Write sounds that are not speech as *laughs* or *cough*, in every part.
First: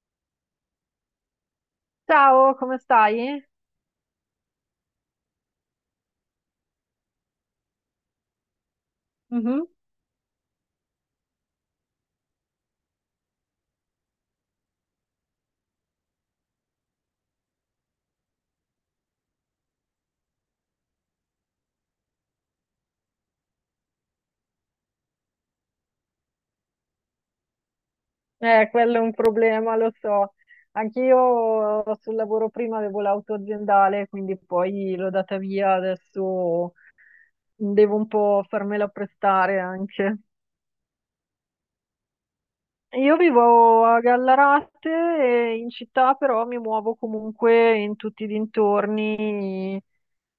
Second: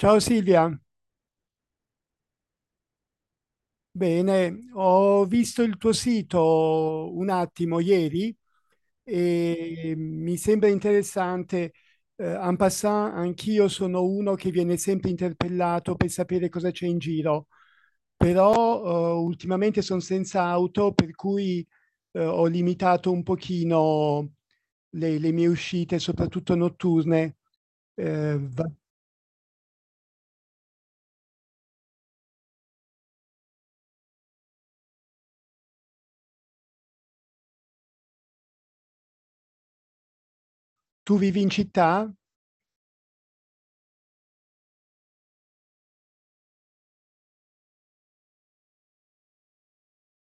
Ciao Silvia. Ciao, come stai? Bene, ho visto il tuo sito un attimo ieri Mhm. e mi sembra interessante. En passant, anch'io sono uno che viene sempre interpellato per sapere cosa c'è in giro, però ultimamente sono senza auto, per cui ho limitato un pochino le mie uscite, soprattutto notturne. Eh, va- Quello è un problema, lo so. Anch'io sul lavoro prima avevo l'auto aziendale, quindi poi l'ho data via, adesso devo un po' farmela prestare anche. Tu vivi in città? Io vivo a Gallarate, e in città però mi muovo comunque in tutti i dintorni,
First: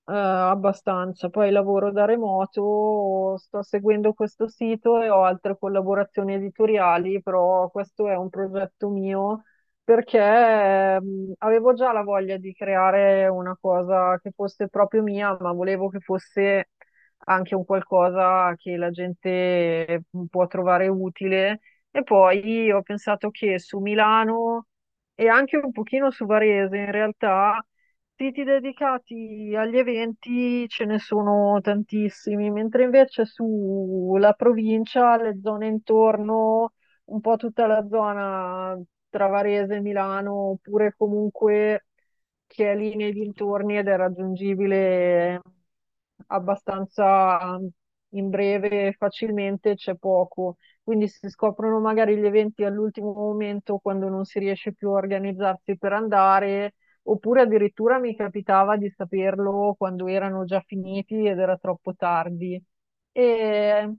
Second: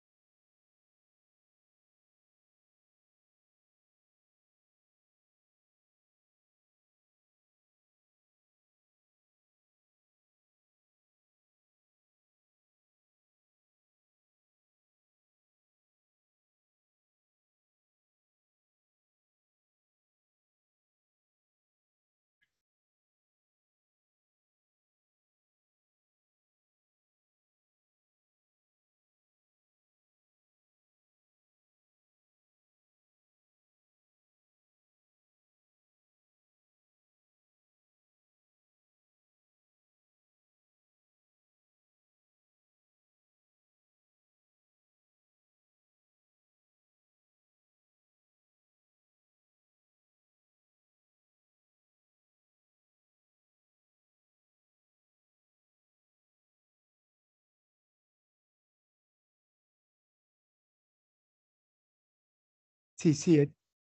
abbastanza. Poi lavoro da remoto, sto seguendo questo sito e ho altre collaborazioni editoriali, però questo è un progetto mio perché, avevo già la voglia di creare una cosa che fosse proprio mia, ma volevo che fosse anche un qualcosa che la gente può trovare utile e poi ho pensato che su Milano e anche un pochino su Varese, in realtà, siti dedicati agli eventi ce ne sono tantissimi, mentre invece sulla provincia, le zone intorno, un po' tutta la zona tra Varese e Milano, oppure comunque che è lì nei dintorni ed è raggiungibile abbastanza in breve e facilmente, c'è poco. Quindi si scoprono magari gli eventi all'ultimo momento quando non si riesce più a organizzarsi per andare, oppure addirittura mi capitava di saperlo quando erano già finiti ed era troppo tardi. Sì, sì. E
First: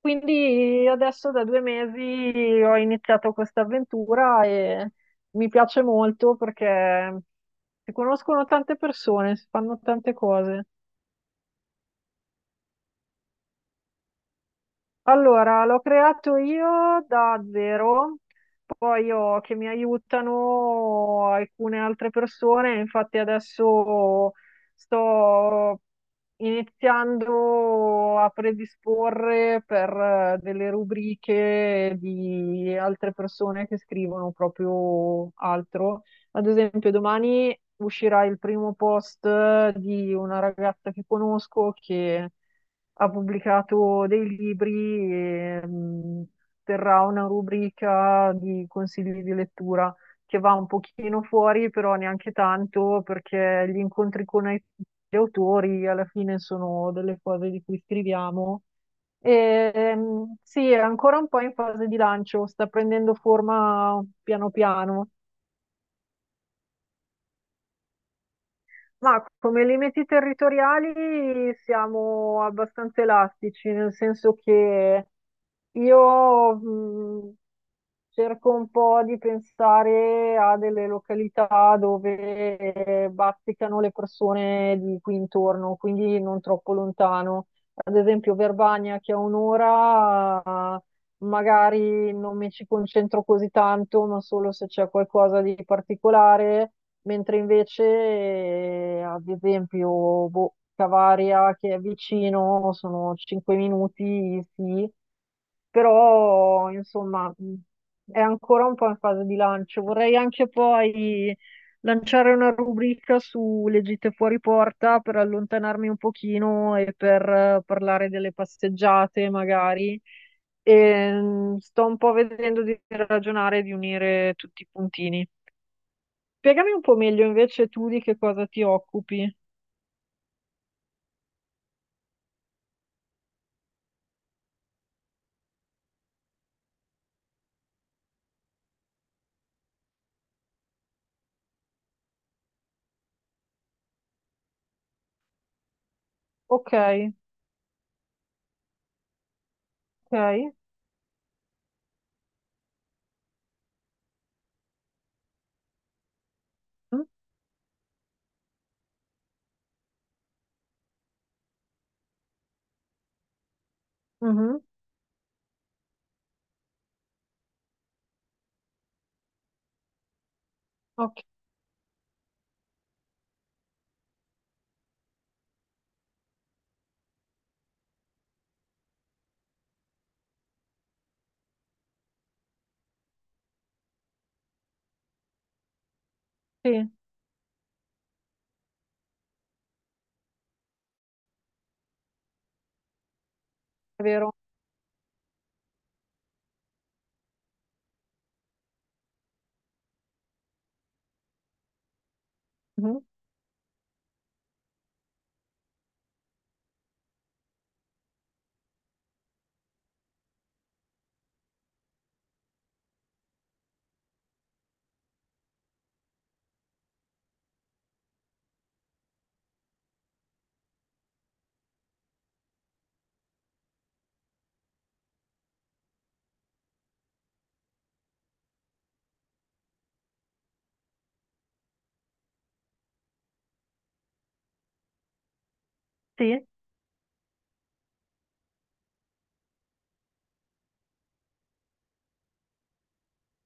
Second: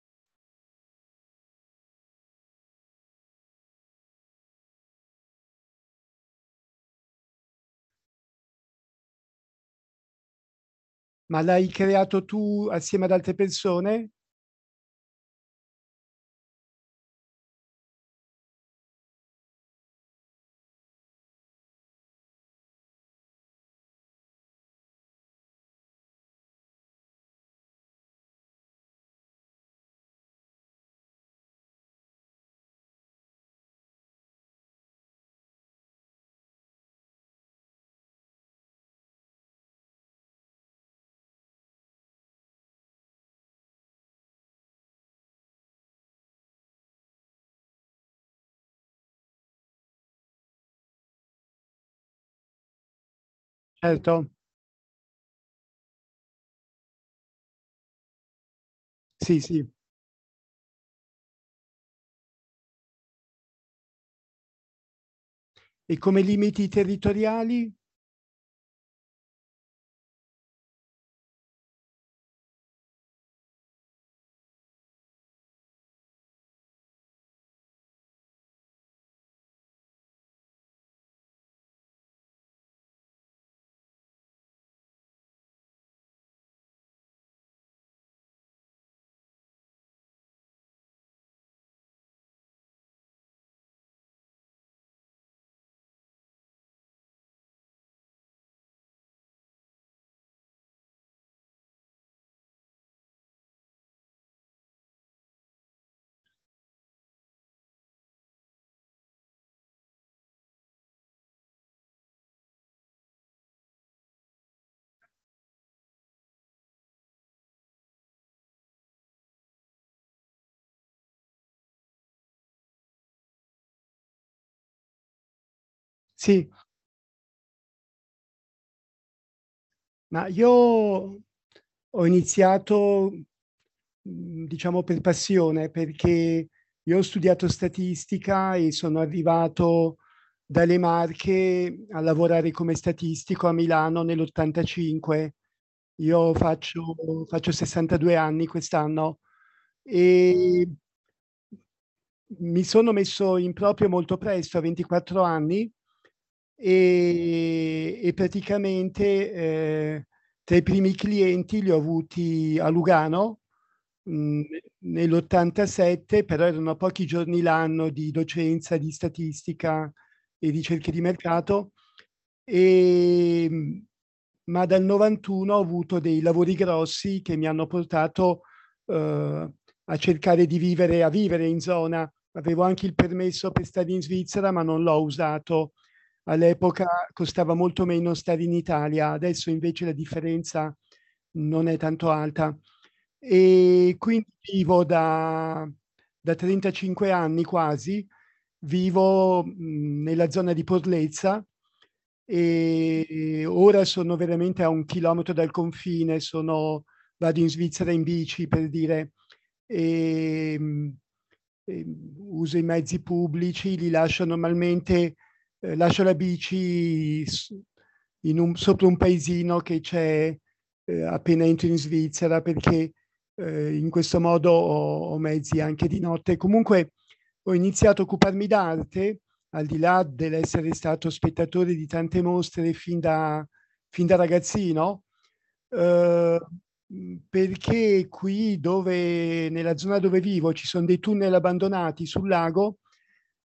quindi adesso da 2 mesi ho iniziato questa avventura e mi piace molto perché si conoscono tante persone, si fanno tante cose. Ma l'hai creato tu assieme ad altre persone? Allora, l'ho creato io da zero, poi ho che mi aiutano alcune altre persone, infatti adesso sto iniziando a predisporre per delle rubriche di altre persone che scrivono proprio altro, ad esempio, domani uscirà il primo post di una ragazza che conosco che ha pubblicato dei libri e terrà una rubrica di consigli di lettura che va un pochino fuori, però neanche tanto, perché gli Certo, incontri con gli autori alla fine sono delle cose di cui scriviamo. sì, sì. E, sì, è ancora un po' in fase di lancio, sta prendendo forma piano piano. E come limiti territoriali? Ma come limiti territoriali siamo abbastanza elastici, nel senso che io, cerco un po' di pensare a delle località dove bazzicano le persone di qui intorno, quindi non troppo lontano. Ad esempio Verbania, che a un'ora, magari non mi ci concentro così tanto, ma solo se c'è qualcosa di particolare, mentre invece, ad esempio, boh, Cavaria, che è vicino, sono 5 minuti, sì però insomma è ancora un po' in fase di lancio. Vorrei anche poi lanciare una rubrica sulle gite fuori porta per allontanarmi un pochino e per parlare delle passeggiate magari. E, sto un po' vedendo di ragionare e di unire tutti i puntini. Sì, Spiegami un po' meglio invece tu di che cosa ti occupi. ma io ho iniziato, diciamo per passione, perché io ho studiato statistica e sono arrivato dalle Marche a lavorare come statistico a Milano nell'85. Io Ok, faccio 62 anni quest'anno. ok. E mi sono messo in proprio molto presto, a 24 anni, Mhm. e praticamente, tra i primi clienti li ho avuti a Lugano, mhmm, Mhm. nell'87, però erano a pochi giorni l'anno di docenza di statistica e ricerche di Ok. mercato, ehm, ma dal 91 ho avuto dei lavori grossi che mi hanno portato, uhm, a cercare di vivere in zona. Avevo anche il permesso per stare in Svizzera, ma non l'ho usato. Sì, All'epoca è costava molto meno stare in Italia, adesso invece la differenza non è tanto alta. E quindi vero. vivo da 35 anni quasi, vivo, nella zona di Porlezza. Mhm. Ora sono veramente a 1 chilometro dal confine, sono vado in Svizzera in bici per dire. ehm, Uso i mezzi pubblici, li lascio normalmente, lascio la bici sopra un paesino che c'è, appena entro in Svizzera, perché in questo modo ho mezzi anche di notte. Comunque ho iniziato a occuparmi d'arte, al di là dell'essere stato spettatore di tante mostre fin da ragazzino, eh, Sì. perché nella zona dove vivo ci sono dei tunnel abbandonati sul lago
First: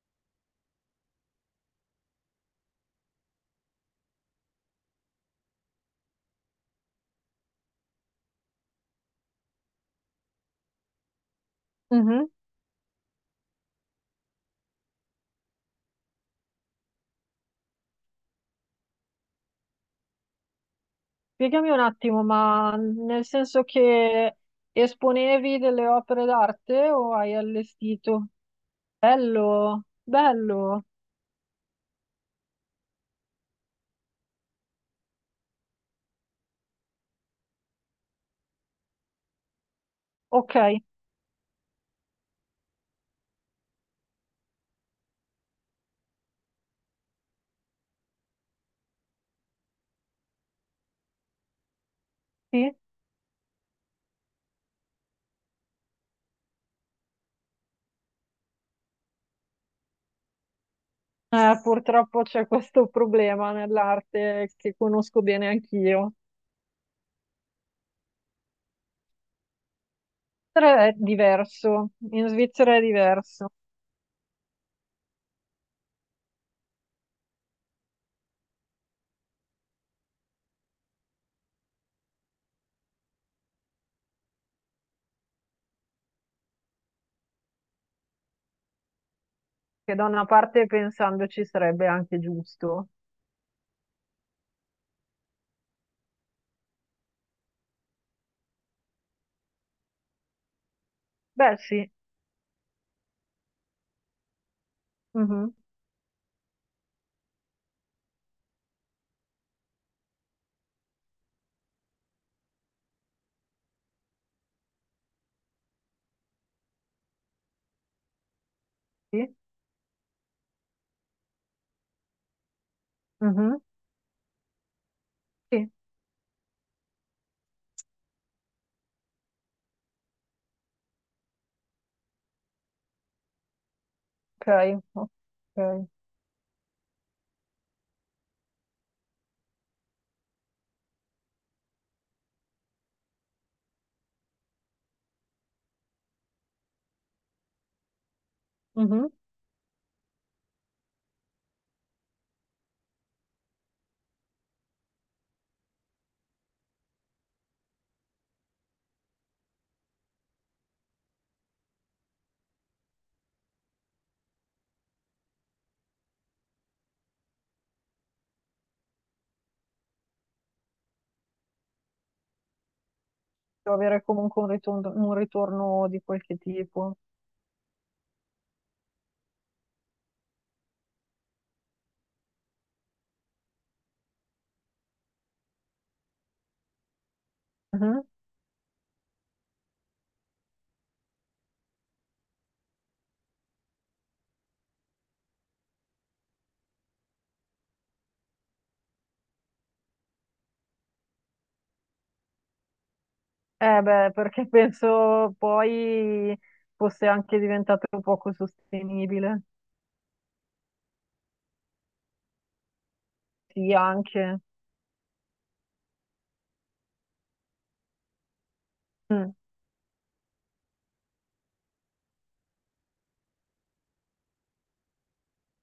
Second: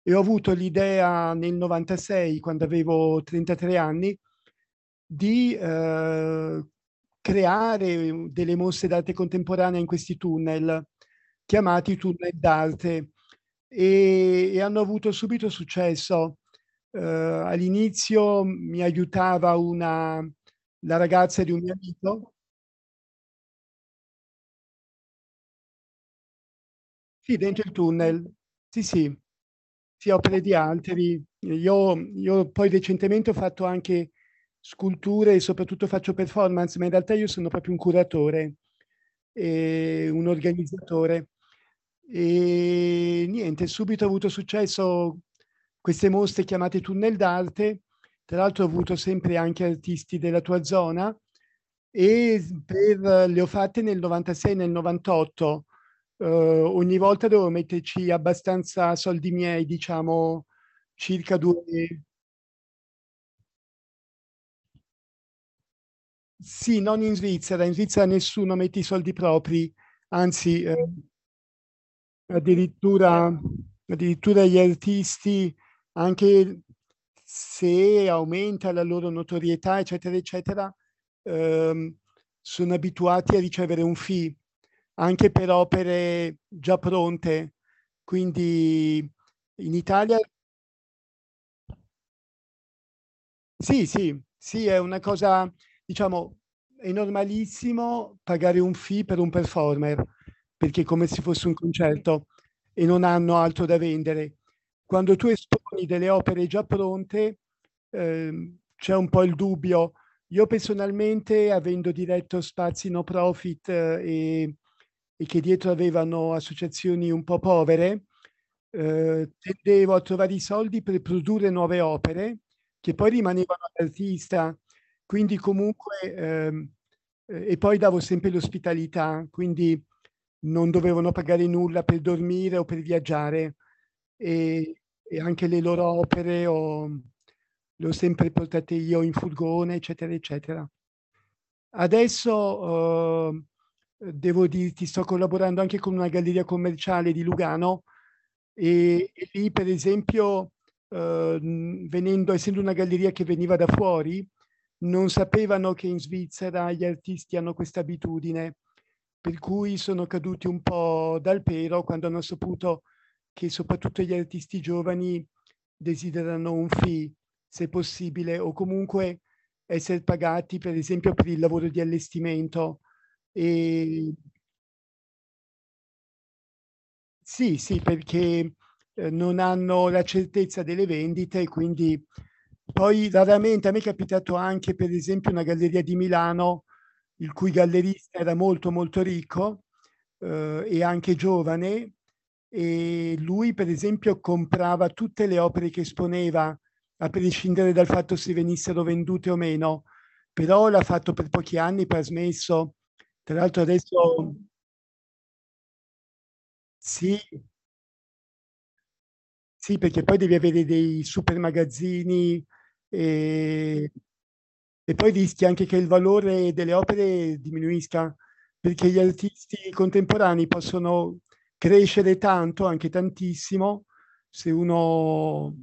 e ho avuto l'idea nel 96, quando avevo 33 anni, di creare delle mostre d'arte contemporanea in questi tunnel, chiamati Mm-hmm. tunnel d'arte, e hanno avuto subito successo. All'inizio mi aiutava la ragazza di un Spiegami mio un attimo, amico. ma nel senso che esponevi delle opere d'arte o hai Sì, dentro il allestito? tunnel. Sì, sì. Bello, Sì, opere di bello. altri. Io poi recentemente ho fatto anche sculture e soprattutto faccio performance, ma in realtà io sono proprio un curatore e un Ok, organizzatore. Niente, subito ho avuto successo queste mostre chiamate Tunnel d'arte, tra l'altro ho avuto sempre anche artisti della tua zona e s sì. per le ho fatte nel '96 e nel '98, ogni volta devo metterci abbastanza soldi miei, diciamo circa due... Purtroppo c'è questo problema nell'arte che conosco bene anch'io. Sì, non in Svizzera, in Svizzera nessuno mette i soldi propri, anzi Però è diverso, in Svizzera è addirittura, diverso, addirittura gli artisti, anche se aumenta la loro notorietà, eccetera, eccetera, ehm, sono abituati a ricevere un fee anche per opere già pronte. Quindi in che da Italia. una parte pensandoci sarebbe anche giusto. Sì, sì, sì, è una cosa, diciamo. È normalissimo pagare un fee per un performer, perché è come se fosse un Beh, sì. concerto e non hanno altro da vendere. Quando tu Mhm. esponi delle opere già pronte, c'è un po' il dubbio. Io personalmente, avendo diretto spazi no profit, e e che dietro avevano associazioni un po' povere, Sì. tendevo a trovare i soldi per produrre nuove opere che poi Mhm. rimanevano all'artista, quindi Sì. comunque, e poi davo sempre l'ospitalità, quindi non dovevano pagare nulla per dormire o per viaggiare e, Ok. e anche le loro Ok. opere, le ho sempre portate io in furgone, eccetera, eccetera. Adesso devo dirti, sto collaborando anche con una galleria commerciale di Lugano Mhm. e lì per esempio, venendo essendo una galleria che veniva da fuori, non sapevano che in Svizzera gli artisti hanno questa abitudine, per cui sono caduti un po' dal pero quando hanno saputo che soprattutto gli artisti giovani desiderano un fee, se possibile, o comunque essere pagati per esempio per il lavoro di allestimento. Devo avere e comunque un ritorno di qualche tipo. Sì, sì, perché, non hanno la certezza delle vendite e quindi poi raramente a me è capitato anche, per esempio, una galleria di Milano, il cui Mhm. gallerista era molto, molto ricco, e anche giovane, e lui, per esempio, comprava tutte le opere che esponeva, a prescindere dal fatto se venissero vendute o meno, però l'ha fatto per pochi anni, poi ha smesso. Tra l'altro Eh beh, *laughs* adesso. perché penso poi fosse Sì. anche diventato poco sostenibile. Sì, perché poi devi avere dei super magazzini, Sì, ehm, anche. e poi rischi anche che il valore delle opere diminuisca, perché gli Mm. artisti contemporanei possono crescere tanto, anche tantissimo, se uno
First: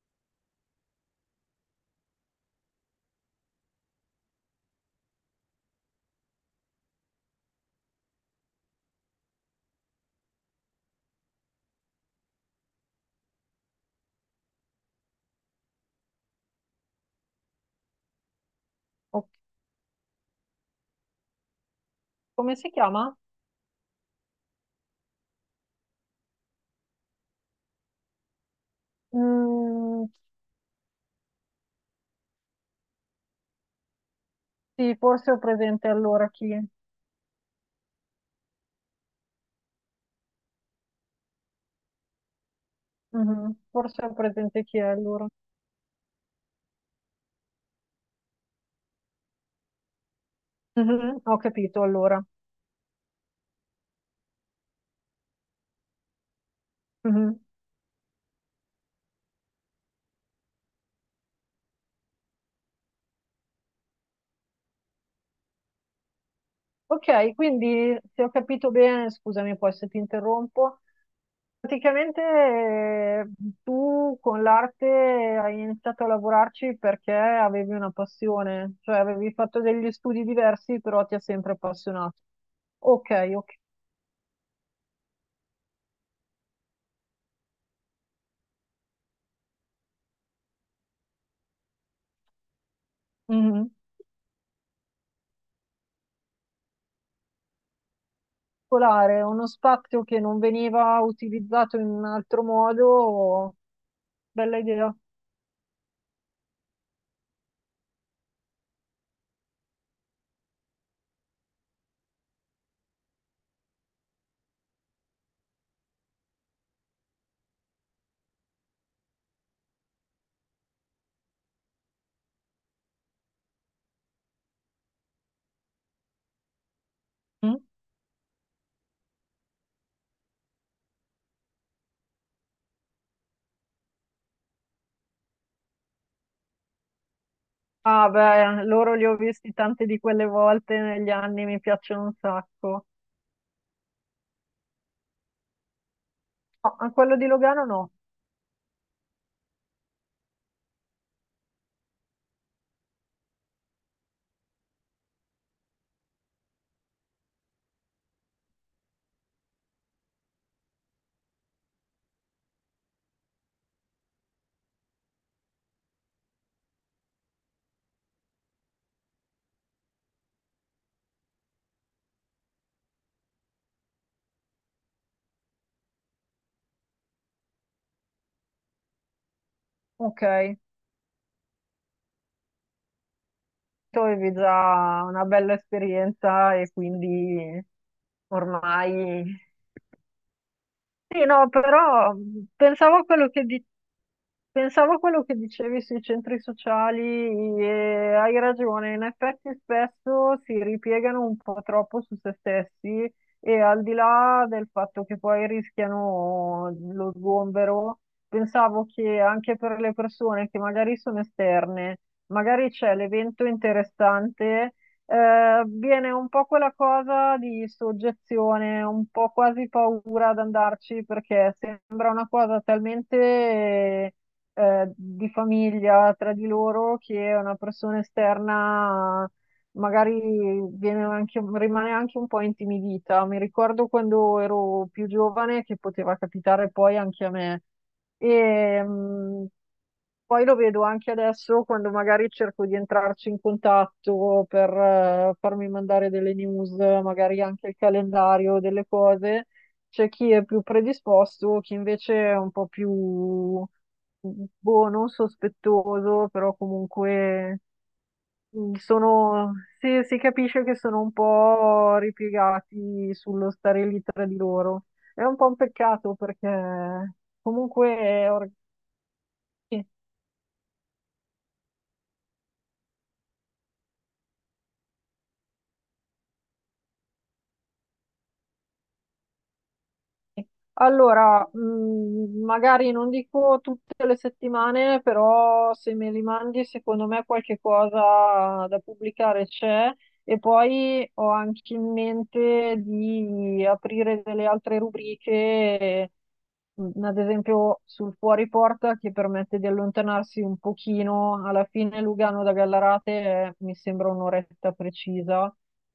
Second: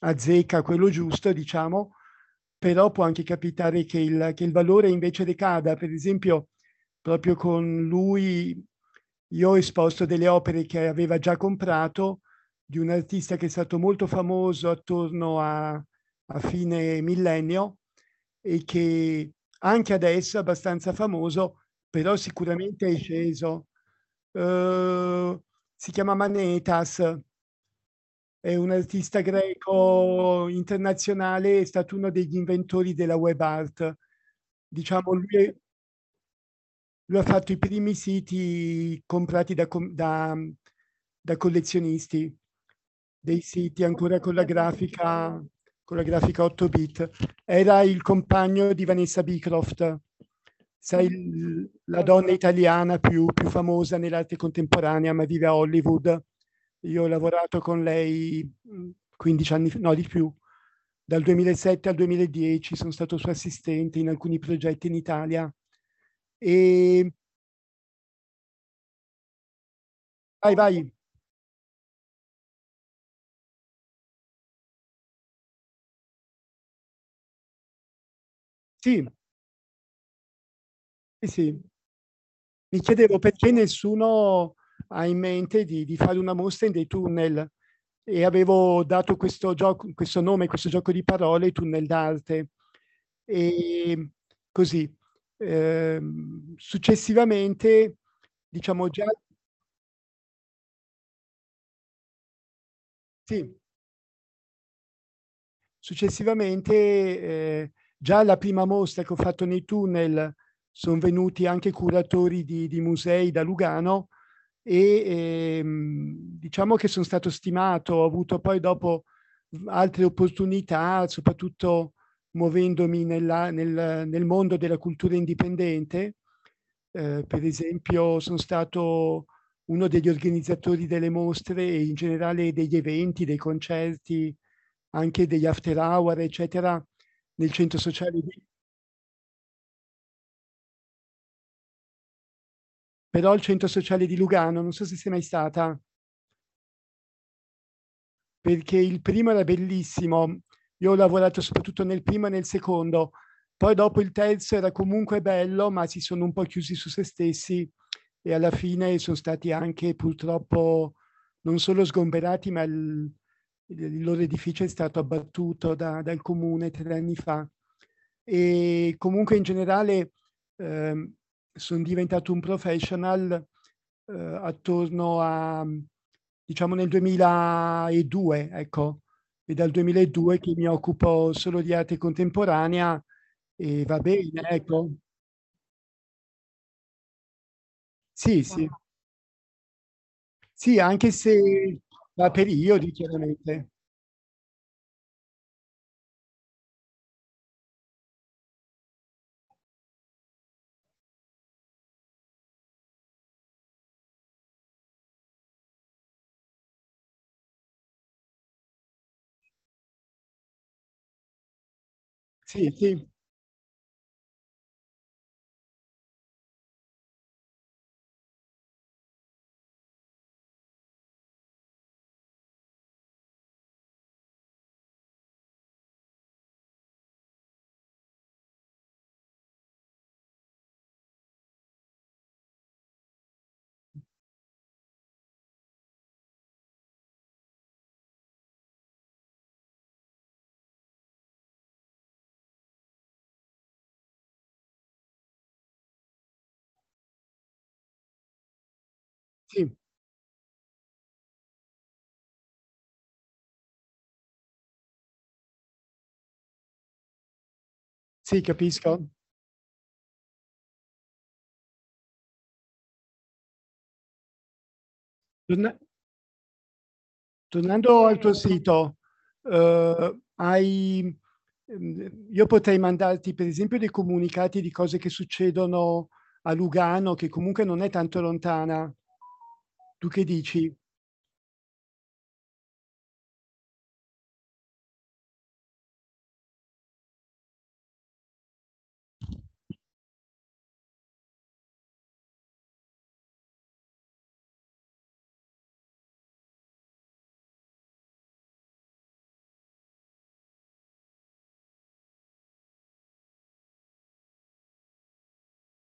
azzecca quello giusto, diciamo, però può anche capitare che il valore invece decada. Per esempio, proprio con lui io ho esposto delle opere che aveva già comprato di un artista che è stato molto famoso attorno a fine millennio e O- che anche adesso è abbastanza famoso, però Come si sicuramente è chiama? sceso. Eh, si chiama Manetas, è un artista Mm, greco internazionale, è stato uno degli inventori della web art. sì, Diciamo, forse ho presente allora chi è. lui ha fatto i primi siti comprati da collezionisti, dei Mhm. siti Forse ho ancora presente chi è allora. Con la grafica 8 bit. Era il compagno di Vanessa Beecroft, sai, Mhm, ho capito la allora. donna italiana più famosa nell'arte contemporanea, ma vive a Hollywood. Io ho Mhm. lavorato con lei 15 anni, no di più, dal 2007 al 2010 sono stato suo assistente in alcuni progetti in Italia. E Ok, quindi se ho capito bene, scusami poi se ti vai, interrompo, vai, praticamente tu con l'arte hai iniziato a lavorarci perché avevi una passione, cioè sì, avevi fatto degli studi diversi, però ti ha sì, sempre sì. appassionato. Mi Ok, chiedevo perché ok. nessuno ha in mente di fare una mostra in dei tunnel e avevo dato questo nome, questo gioco di parole, tunnel d'arte. Mhm. E così, eh, successivamente, diciamo già, Particolare, uno spazio che non veniva utilizzato in un altro modo, sì. bella idea. Successivamente, già alla prima mostra che ho fatto nei tunnel, sono venuti anche curatori di musei da Lugano e diciamo che sono stato stimato, ho avuto poi dopo altre opportunità, soprattutto muovendomi nel mondo della cultura indipendente. Per Mm? esempio sono stato uno degli organizzatori delle mostre e in generale degli eventi, dei concerti, anche degli after hour, eccetera, nel centro Ah, sociale di. beh, loro li ho visti tante di quelle volte negli anni, mi piacciono un sacco. Però il centro sociale di Lugano, non so se sei mai stata. No, a quello di Logano no. Perché il primo era bellissimo. Io ho lavorato soprattutto nel primo e nel secondo. Poi dopo il terzo era comunque bello, ma si sono un po' chiusi su se stessi e alla fine sono stati anche purtroppo non solo sgomberati, ma il loro edificio è stato abbattuto dal comune 3 anni fa. E comunque in generale, eh, sono diventato un professional, eh, attorno a, diciamo, nel 2002, ecco, e dal Ok, 2002 che mi occupo solo di arte contemporanea, e va tu avevi bene, ecco. già una bella esperienza e quindi Sì, sì. ormai... Sì, anche Sì, no, se però da periodi pensavo a quello che, chiaramente. pensavo a quello che dicevi sui centri sociali e hai ragione, in effetti spesso si ripiegano un po' troppo su se stessi e al di là del fatto che poi rischiano lo sgombero, pensavo che anche per le persone che magari sono esterne, magari Sì, c'è sì, l'evento interessante, viene un po' quella cosa di soggezione, un po' quasi paura ad andarci perché sembra una cosa talmente di famiglia tra di loro che una persona esterna magari rimane anche un po' intimidita. Mi ricordo quando ero più giovane che poteva capitare poi anche a me. E, poi lo vedo anche adesso quando magari cerco di entrarci in contatto per farmi mandare delle news, magari anche il calendario, delle cose. sì, C'è chi è più predisposto, chi invece è un po' più boh, non sospettoso, però comunque sì, capisco. sono, si capisce che sono un po' ripiegati sullo stare lì tra di loro. È un po' un Torna peccato perché comunque Tornando al tuo sito, uhm, hai io potrei mandarti per esempio dei comunicati di cose che succedono a Lugano, che comunque non è tanto lontana. Tu che dici? allora, magari non dico tutte le settimane, però se me li mandi, secondo me qualche cosa da pubblicare c'è. E poi ho anche in mente di aprire delle altre rubriche, ad esempio sul fuori porta, che permette di allontanarsi un pochino. Alla fine Lugano da Gallarate mi sembra un'oretta precisa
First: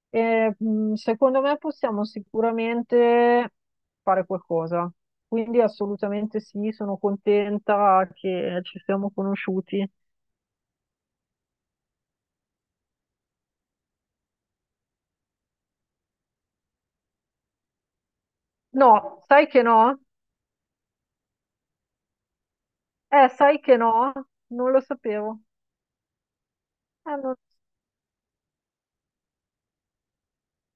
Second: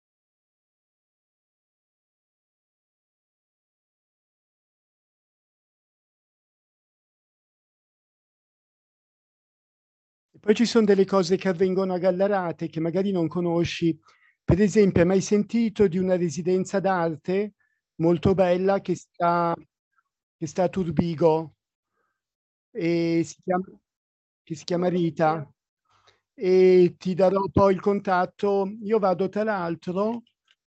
e, secondo me possiamo sicuramente fare qualcosa. Quindi assolutamente sì, sono contenta che ci siamo conosciuti. E poi ci sono delle cose che avvengono a Gallarate che magari non conosci. Per esempio, hai mai sentito di una residenza d'arte molto bella che No, sai sta, che no? che sta a Turbigo e Sai che no? che si Non lo chiama sapevo. Rita? E ti Non lo darò poi il contatto. Io vado tra l'altro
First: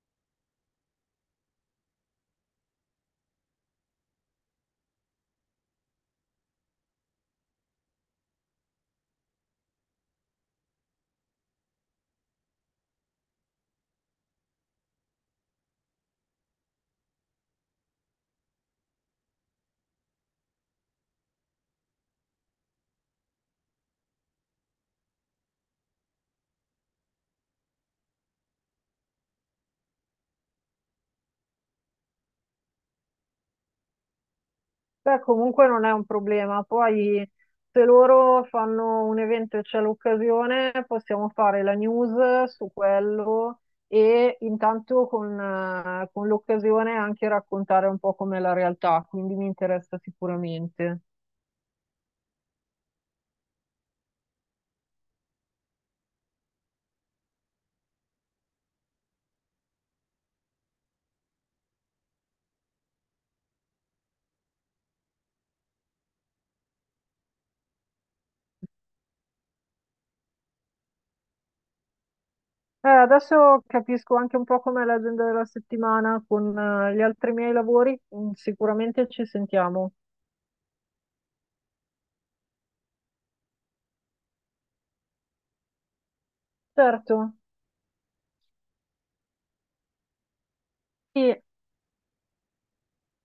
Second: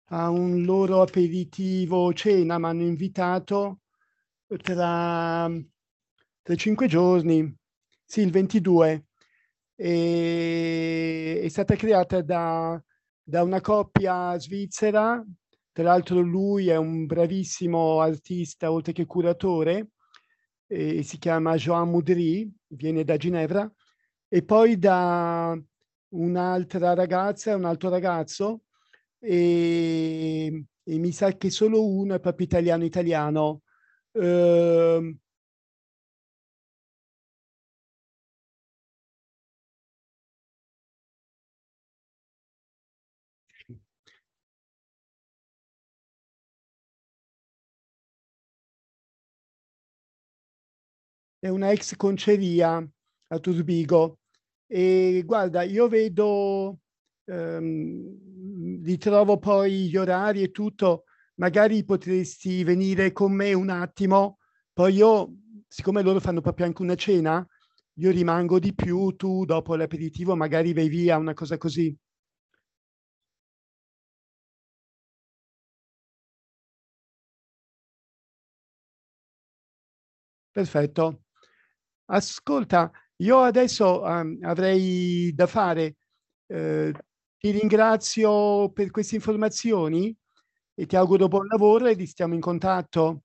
a un loro aperitivo cena, mi hanno invitato tra, tra 5 giorni, sì, il 22. E, è stata creata da una coppia svizzera, tra l'altro lui è un bravissimo artista, oltre che curatore. Si chiama Joan Moudry, viene da Ginevra, e poi da un'altra ragazza e un altro ragazzo, e mi sa che solo uno è proprio italiano italiano. Ehm, Beh, comunque non è un problema. Poi, se loro fanno un evento e c'è l'occasione, possiamo fare la news su quello e intanto con l'occasione anche raccontare un po' com'è la realtà, quindi mi interessa sicuramente. è una ex conceria a Turbigo e guarda, ritrovo poi gli orari e tutto, magari potresti venire con me un attimo, poi io, siccome loro fanno proprio anche una cena, io rimango di più, tu dopo l'aperitivo magari vai via, una cosa così. Adesso capisco anche un po' com'è l'agenda della settimana con, gli altri miei lavori, sicuramente ci sentiamo. Perfetto. Ascolta, io adesso avrei da fare, eh, Certo, ti ringrazio per queste informazioni e ti auguro sì, buon lavoro e stiamo in contatto.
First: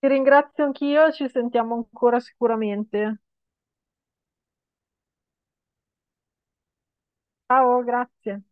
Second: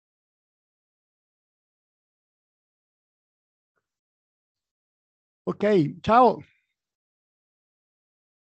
ti ringrazio anch'io, ci sentiamo ancora sicuramente. Ok, ciao. Ciao, grazie.